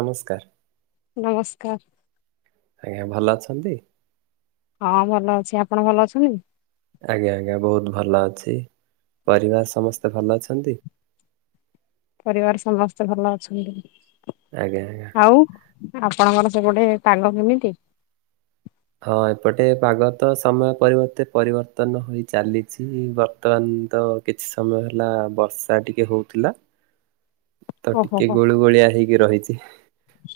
ନମସ୍କାର। ନମସ୍କାର। ଆଜ୍ଞା ଭଲ ଅଛନ୍ତି? ହଁ ଭଲ ଅଛି। ଆପଣ ଭଲ ଅଛନ୍ତି? ଆଜ୍ଞା ଆଜ୍ଞା ବହୁତ ଭଲ ଅଛି। ପରିବାର ସମସ୍ତେ ଭଲ ଅଛନ୍ତି? [inaudible] ପରିବାର ସମସ୍ତେ ଭଲ ଅଛନ୍ତି। ଆଜ୍ଞା ଆଜ୍ଞା। ଆଉ ଆପଣଙ୍କର ସେପଟେ ପାଗ କେମିତି? ହଁ ଏପଟେ ପାଗ ତ ସମୟ ପରିବର୍ତ୍ତେ ପରିବର୍ତ୍ତନ ହୋଇ ଚାଲିଛି ବର୍ତ୍ତମାନ ତ କିଛି ସମୟ ହେଲା ବର୍ଷା ଟିକେ ହଉଥିଲା ତ ଓହୋ ଟିକେ ହୋ ଗୁଳୁଗୁଳିଆ ହେଇକି ରହିଛି।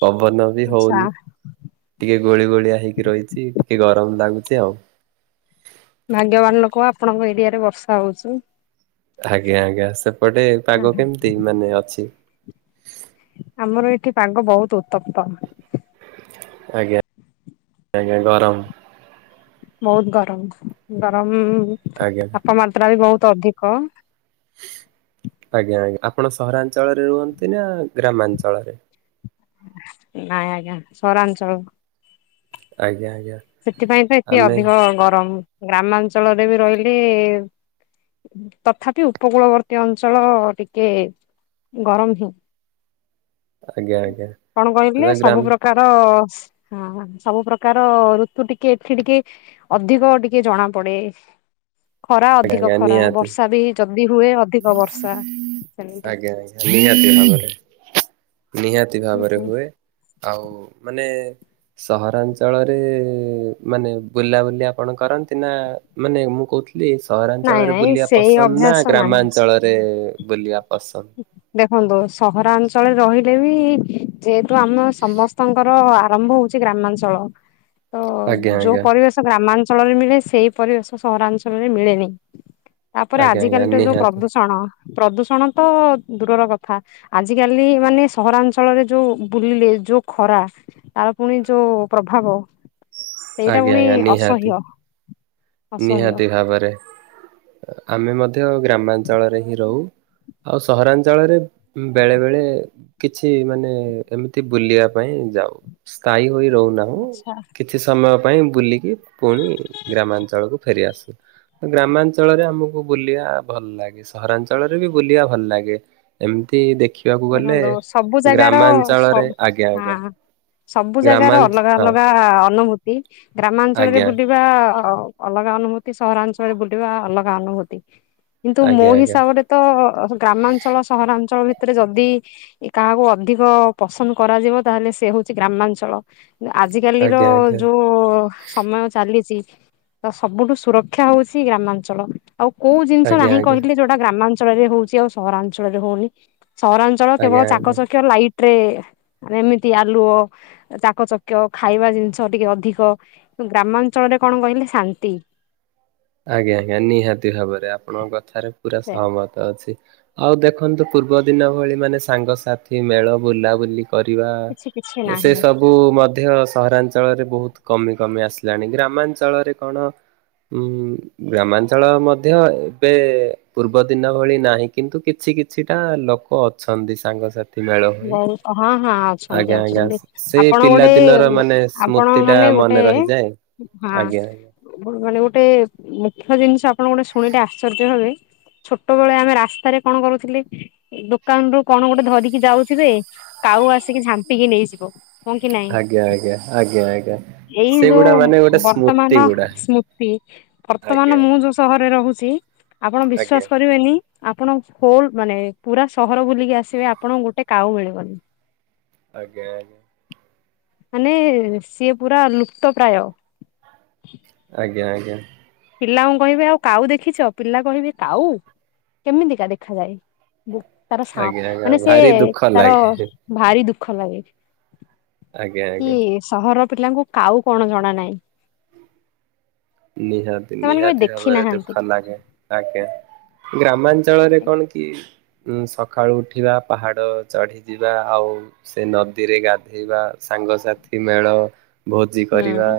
ପବନ ବି ଆଚ୍ଛା ହଉନି। ଟିକେ ଗୋଳି ଗୋଳିଆ ହେଇକି ରହିଛି। ଟିକେ ଗରମ ଲାଗୁଛି ଆଉ। ଭାଗ୍ୟବାନ ଲୋକ ଆପଣଙ୍କ ଏରିଆରେ ବର୍ଷା ହଉଚୁ। ଆଜ୍ଞା ଆଜ୍ଞା ସେପଟେ ପାଗ କେମିତି ମାନେ ଅଛି? ଆମର ଏଠି ପାଗ ବହୁତ ଉତ୍ତପ୍ତ। ଆଜ୍ଞା ଆଜ୍ଞା ଗରମ। ବହୁତ ଗରମ। ଗରମ ଆଜ୍ଞା ତାପମାତ୍ରା ବି ବହୁତ ଅଧିକ। ଆଜ୍ଞା ଆଜ୍ଞା ଆପଣ ସହରାଞ୍ଚଳରେ ରୁହନ୍ତି ନା ଗ୍ରାମାଞ୍ଚଳରେ? ନାଇଁ ଆଜ୍ଞା ସହରାଞ୍ଚଳ। ଆଜ୍ଞା ଆ ସେଥିପାଇଁ ତ ଏତେ ଅଧିକ ଗରମ ଗ୍ରାମାଞ୍ଚଳରେ ବି ରହିଲି ତଥାପି ଉପକୂଳବର୍ତ୍ତୀ ଅଞ୍ଚଳ ଟିକେ ଗରମ ହିଁ। ଆଜ୍ଞା ଆଜ୍ଞା କଣ କହିଲେ ହେଲା ସବୁ ଗ୍ରାମ ପ୍ରକାର ହଁ ସବୁ ପ୍ରକାର ରୁ ତୁ ଟିକେ ଏଠି ଟିକେ ଅଧିକ ଟିକେ ଜଣା ପଡେ ଖରା ଆଜ୍ଞା ଅଧିକ ଆଜ୍ଞା ଖରା ନିହାତି। ବର୍ଷା ବି ଯ ବି ହୁଏ ଅଧିକ ବର୍ଷା ସେମିତି ଆଜ୍ଞା ଆଜ୍ଞା ନିହାତି ଭାବରେ ନିହାତି ହୁଁ ଭାବରେ ହୁଁ ହୁଏ ଆଉ ମାନେ ସହରାଞ୍ଚଳରେ ମାନେ ବୁଲାବୁଲି ଆପଣ କରନ୍ତି ନା ମାନେ ମୁଁ କହୁଥି ଲି ନାଇଁ ସହରାଞ୍ଚଳରେ ନାଇଁ ବୁଲିବା ସେଇ ପସନ୍ଦ ନା ଅଭ୍ୟାସ ନାହିଁ ଗ୍ରାମାଞ୍ଚଳରେ ବୁଲିବା ପସନ୍ଦ? ଖନ୍ତୁ ସହରାଞ୍ଚଳରେ ରହିଲେ ବି ଯେହେତୁ ଆମ ସମସ୍ତଙ୍କର ଆରମ୍ଭ ହଉଛି ଗ୍ରା ମାଞ୍ଚଳ ତ ଆଜ୍ଞା ଯୋଉ ଆଜ୍ଞା ପରିବେଶ ଗ୍ରାମାଞ୍ଚଳରେ ମିଳେ ସେଇ ପରିବେଶ ସହରାଞ୍ଚଳରେ ମିଳେନି। ତାପରେ ଆଜ୍ଞା ଆଜ୍ଞା ଆଜିକାଲିର ଯୋଉ ନିହାତି ପ୍ରଦୂଷଣ। ପ୍ରଦୂଷଣ ତ ଦୂରର କଥା ଆଜିକାଲି ମାନେ ସହରାଞ୍ଚଳରେ ଯୋଉ ବୁଲିଲେ ଯୋଉ ଖରା ଆଉ ଫୁଣି ଯୋଉ ପ୍ରଭାବ। ସେଇଟା ଆଜ୍ଞା ପୁଣି ଆଜ୍ଞା ଅସହ୍ୟ ନିହାତି। ଅସହ୍ୟ ନିହାତି ଭାବରେ ଆମେ ମଧ୍ୟ ଗ୍ରାମାଞ୍ଚଳରେ ହିଁ ରୋହୁ। ଆଉ ସହରାଞ୍ଚଳରେ ବେଳେ ବେଳେ କିଛି ମାନେ ଏମିତି ବୁଲିବା ପାଇଁ ଯାଉ ସ୍ଥାୟୀ ହୋଇ ରୋହୁନାହୁଁ ଆଚ୍ଛା କିଛି ସମୟ ପାଇଁ ବୁଲିକି ପୁଣି ଗ୍ରାମାଞ୍ଚଳକୁ ଫେରି ଆସୁ। ଗ୍ରାମାଞ୍ଚଳରେ ଆମୁକୁ ବୁଲିବା ଭଲ ଲାଗେ ସହରାଞ୍ଚଳରେ ବି ବୁଲିବା ଭଲ ଲାଗେ ଏମିତି ଦେ ଖିବାକୁ ଗଲେ ଦେଖନ୍ତୁ ସବୁ ଜାଗାର ଗ୍ରାମାଞ୍ଚଳରେ ସବୁ ଆଜ୍ଞା ଆଜ୍ଞା। ହଁ ସବୁ ଜାଗାର ଗ୍ରାମାଞ୍ଚ ଅଲଗା ହଁ ଅଲଗା ଅନୁଭୂତି ଗ୍ରାମାଞ୍ଚଳରେ ଆଜ୍ଞା ବୁଲିବା ଅ ଅଲଗା ଅନୁଭୂତି ସହରାଞ୍ଚଳରେ ବୁଲିବା ଅଲଗା ଅନୁଭୂତି। କିନ୍ତୁ ମୋ ଆଜ୍ଞା ଆଜ୍ଞା ହିସାବରେ ତ ଗ୍ରାମାଞ୍ଚଳ ସହରାଞ୍ଚଳ ଭି ଯଦି କାହାକୁ ଅଧିକ ପସନ୍ଦ କରାଯିବ ତାହେଲେ ସେ ହୋଉଚି ଗ୍ରାମାଞ୍ଚଳ। ନା ଆଜିକାଲିର ଆଜ୍ଞା ଆଜ୍ଞା ଯୋଉ ସମୟ ଚାଲିଚି ତ ସବୁଠୁ ସୁରକ୍ଷା ହୋଉଛି ଗ୍ରାମାଞ୍ଚଳ ଆଉ କୋଉ ଜିନିଷ ଆଜ୍ଞା ଆଜ୍ଞା ନାହିଁ କହିଲେ ଯୋଉଟା ଗ୍ରାମା ଞ୍ଚଳରେ ହୋଉଚି ଆଉ ସହରାଞ୍ଚଳରେ ହୋଉନି ସହରାଞ୍ଚଳ କେବଳ ଆଜ୍ଞା ଆଜ୍ଞା। ଚାକଚକ୍ୟ ଲାଇଟ୍ ରେ ଆମେ ଏମିତି ଆଲୁଅ ଚାକଚକ୍ୟ ଖାଇବା ଜିନିଷ ଟିକେ ଅଧିକ କି ଗ୍ରାମାଞ୍ଚଳ ରେ କଣ କହିଲେ ଶାନ୍ତି। ଆଜ୍ଞା ଆଜ୍ଞା ନିହାତି ଭାବରେ ଆପଣଙ୍କ କଥାରେ ପୁରା ସେୟା ସହମତ ଅଛି। ଆଉ ଦେଖନ୍ତୁ ପୂର୍ବ ଦିନ ଭଳି ମାନେ ସାଙ୍ଗସାଥି ମେଳ ବୁଲାବୁଲି କରିବା କିଛି କିଛି ତ ସେ ନାହିଁ। ସବୁ ମଧ୍ୟ ସହରାଞ୍ଚଳରେ ବୋହୁତ କମି କମି ଆସିଲାଣି ଗ୍ରାମାଞ୍ଚଳରେ କଣ ଉଁ ଗ୍ରାମାଞ୍ଚଳ ମଧ୍ୟ ଏବେ ପୂର୍ବ ଦିନ ଭଳି ନାହିଁ କିନ୍ତୁ କିଛି କିଛି ଛି ଟା ଲୋକୋ ଅଛନ୍ତି ସାଙ୍ଗସା ଥି ମେଳ ହୋଇ ବହୁତ ହଁ ହଁ ଅଛନ୍ତି ଆଜ୍ଞା ଆଜ୍ଞା ଅଛନ୍ତି ସେ ଆପଣ ପିଲା ଗୋଟେ ଦିନର ମାନେ ଆପଣ ସ୍ମୃତି ଟା ମାନେ ଗୋଟେ ମନେ ରହିଯାଏ। ହଁ ଆଜ୍ଞା ଆଜ୍ଞା। ମାନେ ଗୋଟେ ମୁଖ୍ୟ ଜିନିଷ ଆପଣ ଗୋଟେ ଶୁଣିଲେ ଆଶ୍ଚର୍ଯ୍ୟ ହବେ। ଛୋଟୋ ବୋଳେ ଆମେ ରାସ୍ତାରେ କଣ କରୁଥିଲେ ଦୋକାନରୁୁ କଣ ଗୋଟେ ଧରିକି ଯାଉ ଥିବେ କାଉ ଆସିକି ଝାମ୍ପିକି ନେଇଯିବ। ହଁ କି ନାଇଁ ଆଜ୍ଞା ଆଜ୍ଞା ଆଜ୍ଞା ଆଜ୍ଞା। ଏଇ ସେଗୁଡା ଯୋଉ ମାନେ ଗୋଟେ ସ୍ମୃତି ବର୍ତ୍ତମାନ ଗୁଡା ସ୍ମୃତି ଆଜ୍ଞା ବର୍ତ୍ତମାନ ମୁଁ ଯୋଉ ସହରରେ ରୋହୁ ଛି ଆପଣ ଆଜ୍ଞା ଆଜ୍ଞା ବିଶ୍ଵାସ କରିବେନି। ଆପଣ ହୋଲୋ ମାନେ ପୁରା ସହର ବୁଲିକି ଆସିବେ ଆପଣଙ୍କୁ ଗୋଟେ କାଉ ମିଳିବନି। ଆଜ୍ଞା ଆଜ୍ଞା। ମାନେ ସିଏ ପୁରା ଲୁପ୍ତ ପ୍ରାୟ। ଆଜ୍ଞା ଆଜ୍ଞା। ପିଲାଙ୍କୁ କହିବେ ଆଉ କାଉ ଦେଖିଛ ପିଲା କହିବେ କାଉ କେମିତିକା ଦେଖାଯାଏ। ତାର ସା ଆଜ୍ଞା ଆଜ୍ଞା ମାନେ ଭାରି ସିଏ ଦୁଃଖ ତାର ଲାଗେ ଭାରି ଦୁଃ ଖ ନାଗେ ଆଜ୍ଞା କି ଆଜ୍ଞା। ସହର ପିଲାଙ୍କୁ କାଉ କଣ ଜଣା ନାଇଁ। ନିହାତି ନିହାତି ଭାବରେ ଦୁଃଖ ନାଗେ ଆଜ୍ଞା। ଗ୍ରାମାଞ୍ଚଳରେ କଣ କି ଉଁ ସଖାଳୁ ଉଠିବା ପାହାଡ ଚଢି ଯିବା ଆଉ ସେ ନଦୀରେ ଗାଧେଇବା। ସାଙ୍ଗସାଥି ମେଳ ଭୋଜି କରିବା ହୁଁ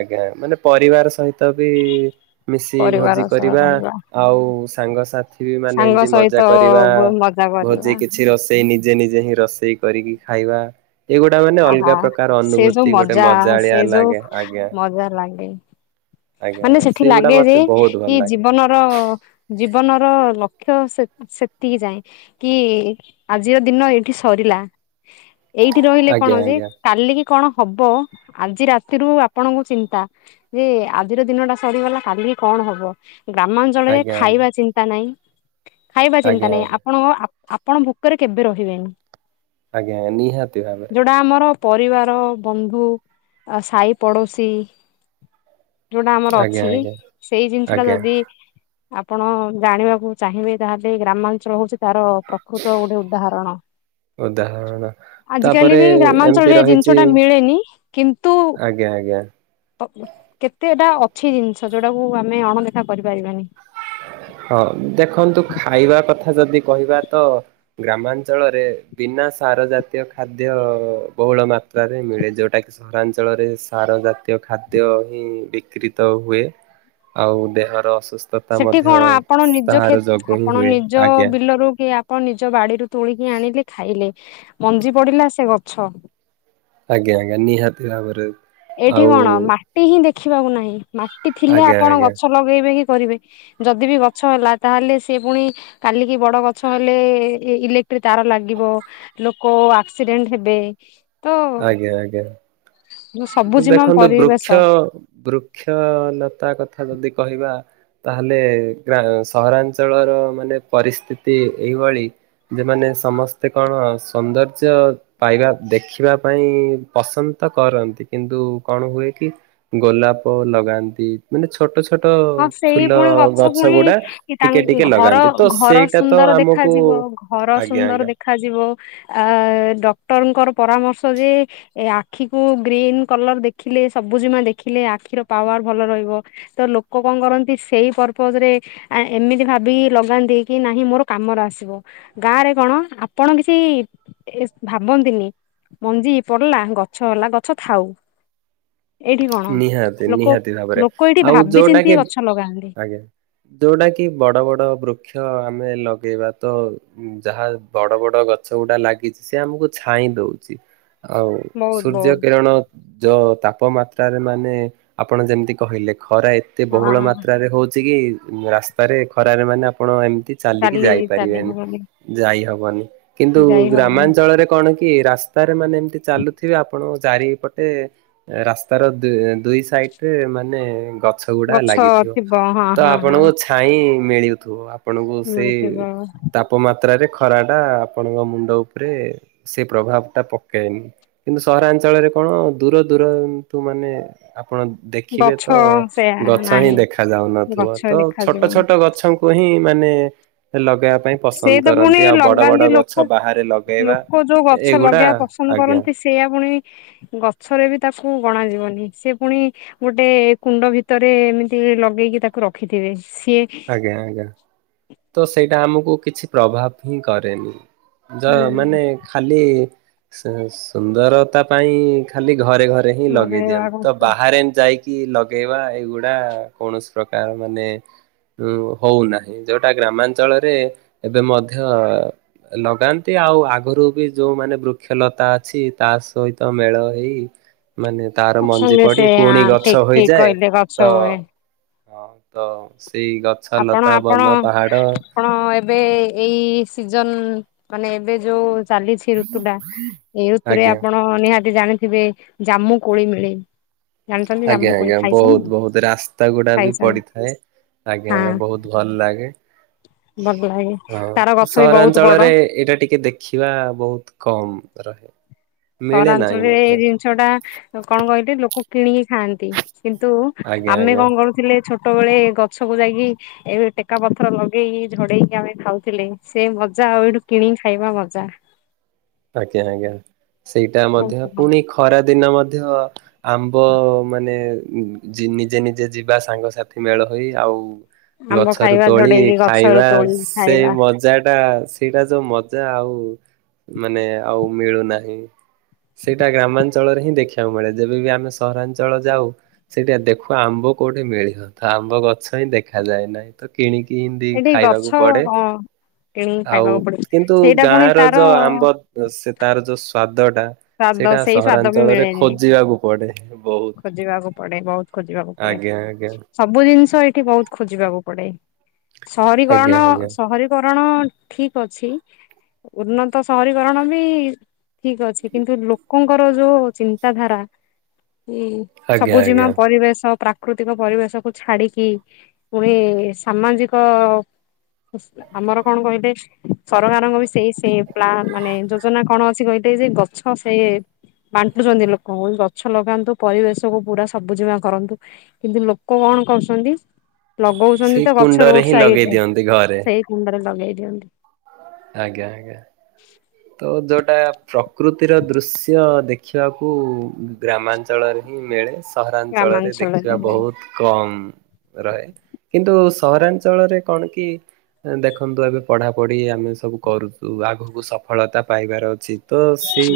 ଆଜ୍ଞା ମାନେ ପରିବାର ସହି ତ ବି ମିଶି ଭୋଜି ପରିବାର ସହ କରିବା ରହିବା ଆଉ ସାଙ୍ଗସା ଥି ବି ମାନେ ସାଙ୍ଗ ଏମିତି ସହିତ ମଜା କରିବା ମଜା ଭୋଜି କରିବା କିଛି ରୋଷେଇ ନି ଜେ ନିଜେ ହିଁ ରୋଷେଇ କରିକି ଖାଇବା। ଏଇ ଗୁଡା ମାନେ ଆହା ଅଲଗା ପ୍ରକାର ସେ ଯୋଉ ଅନୁଭୂତି ଗୋଟେ ମଜା ମଜାଳିଆ ସେ ଯୋଉ ଲାଗେ ଆଜ୍ଞା। ମଜା ଲାଗେ ଆଜ୍ଞା ମାନେ ଆଜ୍ଞା ସେଠି ସେଇଗୁଡା ଲାଗେ ଯେ ମତେ ବହୁତ ଭଲ କି ଲାଗେ ଜୀବନର ଜୀ ବନର ଲକ୍ଷ୍ୟ ସେ ସେତିକି ଯାଏଁ କି ଆଜିର ଦିନ ଏଇଠି ସରିଲା। [inaudible] ଏଇଠି ରହିଲେ ଆଜ୍ଞା କଣ ଯେ ଆଜ୍ଞା କାଲ କି କଣ ହବ ଆଜି ରାତିରୁ ଆପଣଙ୍କୁ ଚିନ୍ତା ଯେ ଆଜିର ଦିନ ଟା ସରିଗଲା କାଲି କଣ ହବ ଗ୍ରାମାଞ୍ଚଳରେ ଆଜ୍ଞା ଆଜ୍ଞା। ଖାଇବା ଚିନ୍ତା ନାହିଁ ଖାଇବା ଚିନ୍ତା ଆଜ୍ଞା ନାହିଁ ଆଜ୍ଞା ଆପଣଙ୍କ ଆପଣ ଭୋକରେ କେବେ ରହିବେନି ଆଜ୍ଞା ଆଜ୍ଞା ନିହାତି ଭାବରେ ଯୋଉଟା ଆମର ପରିବାର ବନ୍ଧୁ ସାହି ପଡ଼ୋଶୀ ଯୋଉଟା ଆମର ଆଜ୍ଞା ଅଛି ଆଜ୍ଞା ସେଇ ଜିନିଷ ଟା ଆଜ୍ଞା ଯଦି ଆପଣ ଜାଣିବାକୁ ଚାହିଁବେ ତାହେଲେ ଗ୍ରାମାଞ୍ଚଳ ହଉଛି ତାର ପ୍ରକୃତ ଗୋଟେ ଉଦାହରଣ ଉଦାହରଣ ଆଜ କାଲି ତାପରେ ବି ଏମିତି ଗ୍ରାମାଞ୍ଚଳରେ ରହିଛି ଜିନିଷ ଟା ମିଳେନି କିନ୍ତୁ ଆର୍ଜ୍ଞା କେତେ ଏଟା ଅଛି ଜିନିଷ ଯୋଉଟାକୁ ଆମେ ଅଣଦେଖା କରିପାରିବାନି ହଁ ଦେଖନ୍ତୁ ଖାଇବା କଥା ଯଦି କହିବା ତ ଗ୍ରାମାଞ୍ଚଳରେ ବିନା ସାର ଜାତୀୟ ଖାଦ୍ୟ ବହୁଳ ମାତ୍ରାରେ ମିଳେ ଯୋଉଟା କିି ସହରାଞ୍ଚଳରେ ସାର ଜାତ ଖାଦ୍ୟ ହିଁ ବିକ୍ରିତ ହୁଏ ଆଉ ଦେହର ଅସୁସ୍ଥତା ସେଠି ମଧ୍ୟ କଣ ଆପଣ ନିଜ ତାହାର ଯୋଗୁ ହିଁ ଆପଣ ହୁଏ ନିଜ ଆଜ୍ଞା ବିଲରୁ କି ଆପଣ ନିଜ ବାଡିରୁ ତୋଳିକି ଆଣିଲେ ଖାଇଲେ ମଞ୍ଜି ପଡିଲା ସେ ଗଛ ଆଜ୍ଞା ଆଜ୍ଞା ନିହାତି ଭାବରେ ଏଇଠି ଆଉ କଣ ମାଟି ହିଁ ଦେଖିବାକୁ ନାହିଁ ମାଟି ଥିଲେ ଆଜ୍ଞା ଆପଣ ଆଜ୍ଞା ଗଛ ଲଗେଇବେ କି ପାରିବେ ଯଦି ବି ଗଛ ହେଲା ତାହେଲେ ସେ ପୁଣି କାଲିକି ବଡ ଗଛ ହେଲେ ତାର ଲାଗିବ ଲୋକ ଆକ୍ସିଡେଣ୍ଟ ହେବେ ତ ଆଜ୍ଞା ଆଜ୍ଞା ତ ସବୁଜିମା ଦେଖନ୍ତୁ ବୃକ୍ଷ ପରିବେଶ ବୃକ୍ଷଲତା କଥା ଯଦି କହିବା ତାହେଲେ ଗ ସହରାଞ୍ଚଳର ମାନେ ପରିସ୍ଥିତି ଏଇଭଳି ଯେମାନେ ସମସ୍ତେ କଣ ସୌନ୍ଦର୍ଯ୍ୟ ପାଇବା ଦେଖିବା ପାଇଁ ପସନ୍ଦ କରନ୍ତି କିନ୍ତୁ କଣ ହୁଏ କି ଗୋଲାପ ଲଗାନ୍ତି ମାନେ ଛୋଟ ଛୋଟ ଟ ହଁ ସେଇ ଫୁଲ ପୁଣି ଗଛ ପୁଣି ଗୁଡା ଟିକେ ତାଙ୍କ ଟିକେ ଘର ଲଗାନ୍ତି ତ ଘର ସେଇଟା ତ ସୁନ୍ଦର ଆମକୁ ଦେଖାଯିବ ଘର ଆଜ୍ଞା ସୁନ୍ଦର ଆଜ୍ଞା ଦେଖାାଯିବ ଆ ଡକ୍ଟରଙ୍କର ପରାମର୍ଶ ଯେ ଆଖିକୁ ଗ୍ରୀନ କଲର ଦେଖିଲେ ସବୁଜମା ଦେଖିଲେ ଆଖିର ପାୱାର ଭଲ ରହିବ ତ ଲୋକ ଲୋକ କଣ କରନ୍ତି ସେଇ ପର୍ପଜ ରେ ଏମିତି ଭାବିକି ଲଗାନ୍ତି କି ନାହିଁ ମୋର କାମରେ ଆସିବ ଗାଁ ରେ କଣ ଆପଣ କିଛି ଏସ୍ ଭାବନ୍ତିନି। ମଞ୍ଜି ପଡିଲା ଗଛ ହେଲା ଗଛ ଥାଉ, ଏଇଠି କଣ ନିହାତି ଲୋକ ଲୋକ ଏଇଠି ଭାବିଚନ୍ତି, ଏବ୍ ଆଜ୍ଞା ଯୋଉଟା କି ବଡ଼ ବଡ଼ ବୃକ୍ଷ ଆମ୍ ମେଲ ଲଗେଇବା ତ ଯାହା ବଡ ବଡ ଗଛ ଗୁଡା ଲାଗିଛି ସେ ଆମକୁ ଛାଇଁ ଦଉଛି। ଆଉ ବହୁତ ସୂର୍ଯ୍ୟ ବହୁତ କିରଣ ଯୋଉ ତାପମାତ୍ରାରେ ମାନେ ଆପଣ ଯେମିତି କହିଲେ। ଖରା ଏତେ ବହୁଳ ହଁ ମାତ୍ରାରେ ହଉଛି କି ରାସ୍ତାରେ ଖରାରେ ମାନେ ଆପଣ ଏମ କି ଚାଲିକି ଚାଲି ଚାଲି ଯାଇପାରିବେନି ହବନି ଯାଇହବନି କିନ୍ତୁ ଯାଇ ହବନି ଗ୍ରାମାଞ୍ଚଳରେ କଣ, କି ରାସ୍ତାରେ ମାନେ ଏମତି ଚାଲୁଥିବେ ଆପଣଙ୍କ ଜାରି ପଟେ ରାସ୍ ତାର ଦେ ଦୁଇ ସାଇଟରେ ମାନେ ଗ ଛ ଗୁଡ଼ା ଗଛ ଲାଗିଥିବ ଥିବ ହଁ ତ ହଁ ହଁ ଆପଣଙ୍କୁ ଛାଇଁ, ମିଳୁଥିବ ଆପଣଙ୍କୁ ସେଇ ମିଳୁଥିବ ତାପମାତ୍ରାରେ, ଖରା ଟା ଆପଣଙ୍କ ମୁଣ୍ଡ ଉପରେ ସେ ପ୍ରଭାବ ଟା ପକେଇନି କିନ୍ତୁ ସହରାଞ୍ଚଳରେ, କଣ ଦୂର ଦୂରାନ୍ତୁ ମାନେ ଆ ଆପଣ ଦେଖିବେ ଗଛ ତ ସେୟା ଗଛ ହିଁ ନାହିଁ ଦେଖ ଯାଉନଥିବ ଗଛ ତ ଛୋଟ ଦେଖାଯିବନି ଛୋଟ ଗଛଙ୍କୁ ହିଁ, ମାନେ, ଲଗେଇବା ପାଇଁ ସେ ପସନ୍ଦ ତ ପୁଣି କରନ୍ତି ଆଉ ବଡ଼ ବଡ଼ ଲଗାନ୍ତି ଗଛ ଲୋକ ବାହାରେ ଲଗେଇବା ଏଇଗୁଡା, କଣ କରନ୍ତି ସେଏ ଆ ପୁଣି, ଗଛରେ ବି ତାକୁ ଗଣାଯିବନି ସେ ପୁଣି ଗୋଟେ କୁଣ୍ଡ ଭିତରେ ଏମିତି, ଲଗେଇକି ତାକୁ ରଖିଥିବେ। ସିଏ ଆଜ୍ଞା ଆଜ୍ଞା ତ ସେଇଟା ଆମକୁ କିଛି ପ୍ରଭାବ ହିଁ କରେନି। ଯ ହୁଁ ମାନେ ଖାଲି ସୁ ସୁନ୍ଦରତା ପାଇଁ ଖାଲି ଘରେ ଘରେ ହିଁ ଲଗେଇ ଲଗେଇବା ଦିଅନ୍ତି ତ ବାହାରେ ଯାଇ କି ଲଗେଇବା ଏଇଗୁଡା କୌଣସି ପ୍ରକାର ମାନେ ଉଁ ହଉନାହିଁ ଯୋଉଟା ଗ୍ରାମାଞ୍ଚଳରେ ଏବେ ମଧ୍ୟ ଲଗାନ୍ତି ଆଉ ଆଗରୁ ବି ଯୋଉମାନେ ବୃକ୍ଷଲତା ଅଛି ତା ସହିତ ମେଳ ହୋଇ ମାନେ ତାର ମଞ୍ଜି ଅଛନ୍ତି ପଡି ସେ ପୁଣି ଗଛ ଠିକ ଠିକ ହୋଇଇଯାଏ କହିଲେ ଗଛ ତ ହୁଏ ହଁ ତ ସ ଆପଣ ଆପଣ ଆପଣ ଏବେ ଏଇସ୍ ସିଜନ ମାନେ ଏବେ ଯୋଉ ଚାଲିଛି ଋତୁ ଟା ଏଇ ଋତୁରେ ଆଜ୍ଞା ଆପଣ ନିହା ତି ଜାଣିଥିବେ ଜାମୁ କୋଳି ମିଳେ। ଜାଣିଛନ୍ତି ଆଜ୍ଞା ଜାମୁ କୋଳି ଆଜ୍ଞା ଖାଇଛନ୍ତି ବହୁତ ନା? ବହୁତ ରାସ୍ତା ଗୁଡା ବି ଖାଇଛନ୍ତି ପଡିଥାଏ ଆଜ୍ଞା। ଆଜ୍ଞା ଆଜ୍ଞା ହଁ ବହୁତ ଭଲ ଲାଗେ। ଭଲ ଲାଗେ ହଁ ତାର ଗଛ ବି ବହୁତ ବଡ ସହରାଞ୍ଚଳରେ ଏଇଟା ଟିକେ ଦେଖିବା ବହୁତ କମ। ରହେ। ମିଳେ ନାହିଁ ସହରାଞ୍ଚଳରେ ମଧ୍ୟ ଏଇ ଜିନିଷ ଟା କଣ କହିଲି ଲୋକ କିଣିକି ଖାଆନ୍ତି। କିନ୍ତୁ ଆଜ୍ଞା ଆମେ ଆଜ୍ଞା। କଣ କରୁଥିଲେ ଛୋଟ ଛୋଟବେଳେ ଗଛକୁ ଯାଇକି ଏବେ ଟେକା ପଥର ଲଗେଇକି ଝଡେଇକି ଆମେ ଖାଉଥିଲେ ସେ ମଜା ଆଉ ଏଇଠୁ କିଣିକି ଖାଇବା ମଜା। ଆଜ୍ଞା ଆଜ୍ଞା ସେଇଟା ମଧ୍ୟ ପୁଣି ଖରା ଦିନ ମଧ୍ୟ ମଧ୍ୟ ଆମ୍ବ ମାନେ ଜି ନିଜେ-ନିଜେ ଯିବା ସାଙ୍ଗସାଥି ମେଳ ହୋଇ ଆଉ। ଆମ୍ବ ଗଛରୁ ଖାଇବା ତୋଳି ଝଡେଇକି ଗଛରୁ ଖାଇବା ତୋଳିକି ସେ ଖାଇବା ମଜା ଟା ଆଉ ସେଇଟା ଯୋଉ ମଜା ଆଉ ମାନେ ଆଉ ମିଳୁନାହିଁ। ସେଇଟା ଗ୍ରାମାଞ୍ଚଳରେ ହିଁ ଦେଖିବାକୁ ମିଳେ ଯେବେ ବି ଆମେ ସହରାଞ୍ଚଳ ଯାଉ ସେଇଟା ଦେଖୁ ଆମ୍ବ। କୋଉଠି ମିଳିବ ଥା ଆମ୍ବ ଗଛ ହିଁ ଦେଖାଯାଏ ନାହିଁ ତ କିଣିକି ପିନ୍ଧି ଏଠି ଗଛ ଖାଇବାକୁ ପଡେ କଣ କିଣିକି ଆଉ ଖାଇବାକୁ ପଡିବ କିନ୍ତୁ ସେଇଟା ଗାଁ ପୁଣି ର ତାର ଯୋଉ ଆମ ଓ ସେ ତାର ଯୋଉ ସ୍ଵାଦ ଟା ସ୍ଵାଦ ସେଇଟା ସେଇ ସ୍ଵାଦ ବି ସହରାଞ୍ଚଳରେ ମିଳେନି ଖୋଜିବାକୁ ପଡେ। ବହୁତ ଖୋଜିବାକୁ ପଡ଼ିବ ବହୁତ ଖୋଜିବାକୁ ପଡ଼େ ଆଜ୍ଞା ଆଜ୍ଞା। ସବୁ ଜିନିଷ ତ ଏଇଠି ବହୁତ ଖୋଜିବାକୁ ପଡ଼େ ଆଜ୍ଞା ସହରୀଗଣନ ଆଜ୍ଞା ସହରୀଗ ଗରଣ ଠିକ୍ ଅଛି ଉନ୍ନତ ସହରୀଗରଣ ବି ଠିକ ଅଛି କିନ୍ତୁ ଲୋକଙ୍କର ଯୋଉ ଚିନ୍ତାଧାରା। ଆଜ୍ଞା ସବୁଜିମା ଆଜ୍ଞା ପରିବେଶ ପ୍ରା ପ୍ରାକୃତିକ ପରିବେଶକୁୁ ଛାଡିକି ପୁଣି ସାମାଜିକ ଆମର କଣ କହିଲେ ସରକାରଙ୍କ ବି ସେଇ ସେ ପ୍ ମାନେ ଯୋଜନା କଣ ଅଛି କହିଲେ ଗ ଯେ ଗଛ ସେ ବାଣ୍ଟୁଛନ୍ତି ଲୋକଙ୍କୁ ଗଛ ଛ ଲଗାନ୍ତୁ ପରିବେଶ କୁ ପୁରା ସବୁଜମା କରନ୍ତୁ କିନ୍ତୁ ଲୋକ କଣ କରୁଛନ୍ତି। ଲଗଉଛନ୍ତି ସେଇ ତ ଗଛ କୁଣ୍ଡରେ ରୋଡ ହିଁ ଲଗେଇ ସାଇଡରେ ଦିଅନ୍ତି ଘରେ ସେଇ କୁଣ୍ଡରେ ଲଗେଇ ଦିଅନ୍ତି। ଆଜ୍ଞା ଆଜ୍ଞା। ତ ଯୋଉଟା ପ୍ରକୃତିର ଦୃଶ୍ୟ ଦେଖିବାକୁ ଗ୍ରାମାଞ୍ଚଳରେ ହିଁ ମିଳେ ସହରାଞ୍ଚଳରେ ଦେଖିବା ଗ୍ରାମାଞ୍ଚଳରେ ବହୁତ କମ୍। ରହେ କିନ୍ତୁ ସହରାଞ୍ଚଳରେ କଣ କି? ଦେଖନ୍ତୁ ଏବେ ପଢାପଢି ଆମେ ସବୁ କରୁଛୁ ଆଗକୁ ସ ସଫଳତା ପାଇବାର ଅଛି ତ ସେଇ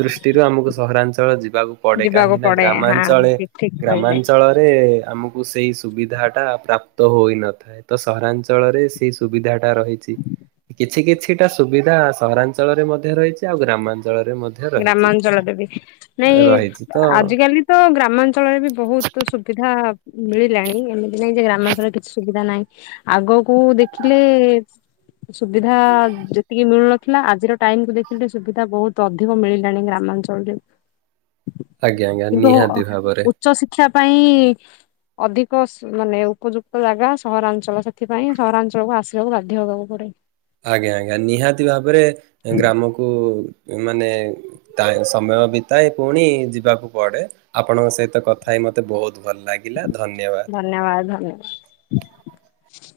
ଦୃଷ୍ଟିରୁ ଆମକୁ ସହରାଞ୍ଚଳ ଯିବାକୁ ପଡେ ଯିବାକୁ କାହିଁକି ନା ପଡେ ହଁ ଗ୍ରାମାଞ୍ଚଳେ ଠିକ ଠିକ କହିଲେ। ଗ୍ରାମାଞ୍ଚଳରେ ଆମକୁ ସେଇ ସୁବିଧା ଟା ପ୍ରାପ୍ତ ହୋଇନଥାଏ ତ ସହରାଞ୍ଚଳରେ ସେଇ ସୁବିଧାଟା ରହିଛି। କିଛି କିଛିଟା ସୁବିଧା ସହରାଞ୍ଚଳରେ ମଧ୍ୟ ରହିଛି ଆଉ ଗ୍ରାମାଞ୍ଚଳ ଗ୍ରାମାଞ୍ଚଳରେ ବି ନାଇଁ ରହିଛି ତ ଆଜିକାଲି ତ ଗ୍ରାମାଞ୍ଚଳରେ ବି ବହୁତ ସୁବି ବିଧା। ମିଳିଲାଣି ଏମିତି ନାଇଁ ଯେ ଗ୍ରାମାଞ୍ଚଳରେ କିଛି ସୁବିଧା ନାହିଁ ଆଗକୁ ଦେଖିଲେ ସୁବିଧା ଯେତିକି ମିଳୁନଥିଲା ଆଜିର ଟାଇମକୁୁ ଦେଖିଲେ ସୁବିଧା ବହୁତ ଅଧ ଅଧିକ ମିଳିଲାଣି ଗ୍ରାମାଞ୍ଚଳରେ ଆଜ୍ଞା ଆଜ୍ଞା କିନ୍ତୁ ନିହାତି ଭାବରେ ଉଚ୍ଚ ଶିକ୍ଷା ପାଇଁ ଅଧିକ ମାନେ ଉପଯୁକ୍ତ ଜାଗା ସହରାଞ୍ଚଳ ସେଥିପାଇଁ ସହରାଞ୍ଚଳକୁ ଆସିବାକୁ ବାଧ୍ୟ ହେବାକୁ ପଡେ ଆଜ୍ଞା ଆଜ୍ଞା ନିହାତି ଭାବରେ ଗ୍ରାମକୁ ମାନେ ସମୟ ବିତାଏ ପୁଣି ଯିବାକୁ ପଡେ ଆପଣଙ୍କ ସହିତ କଥା ହେ ମତେ ବହୁତ ଭଲ ଲାଗିଲା ଧନ୍ୟବାଦ। ଧନ୍ୟବାଦ ଧନ୍ୟବାଦ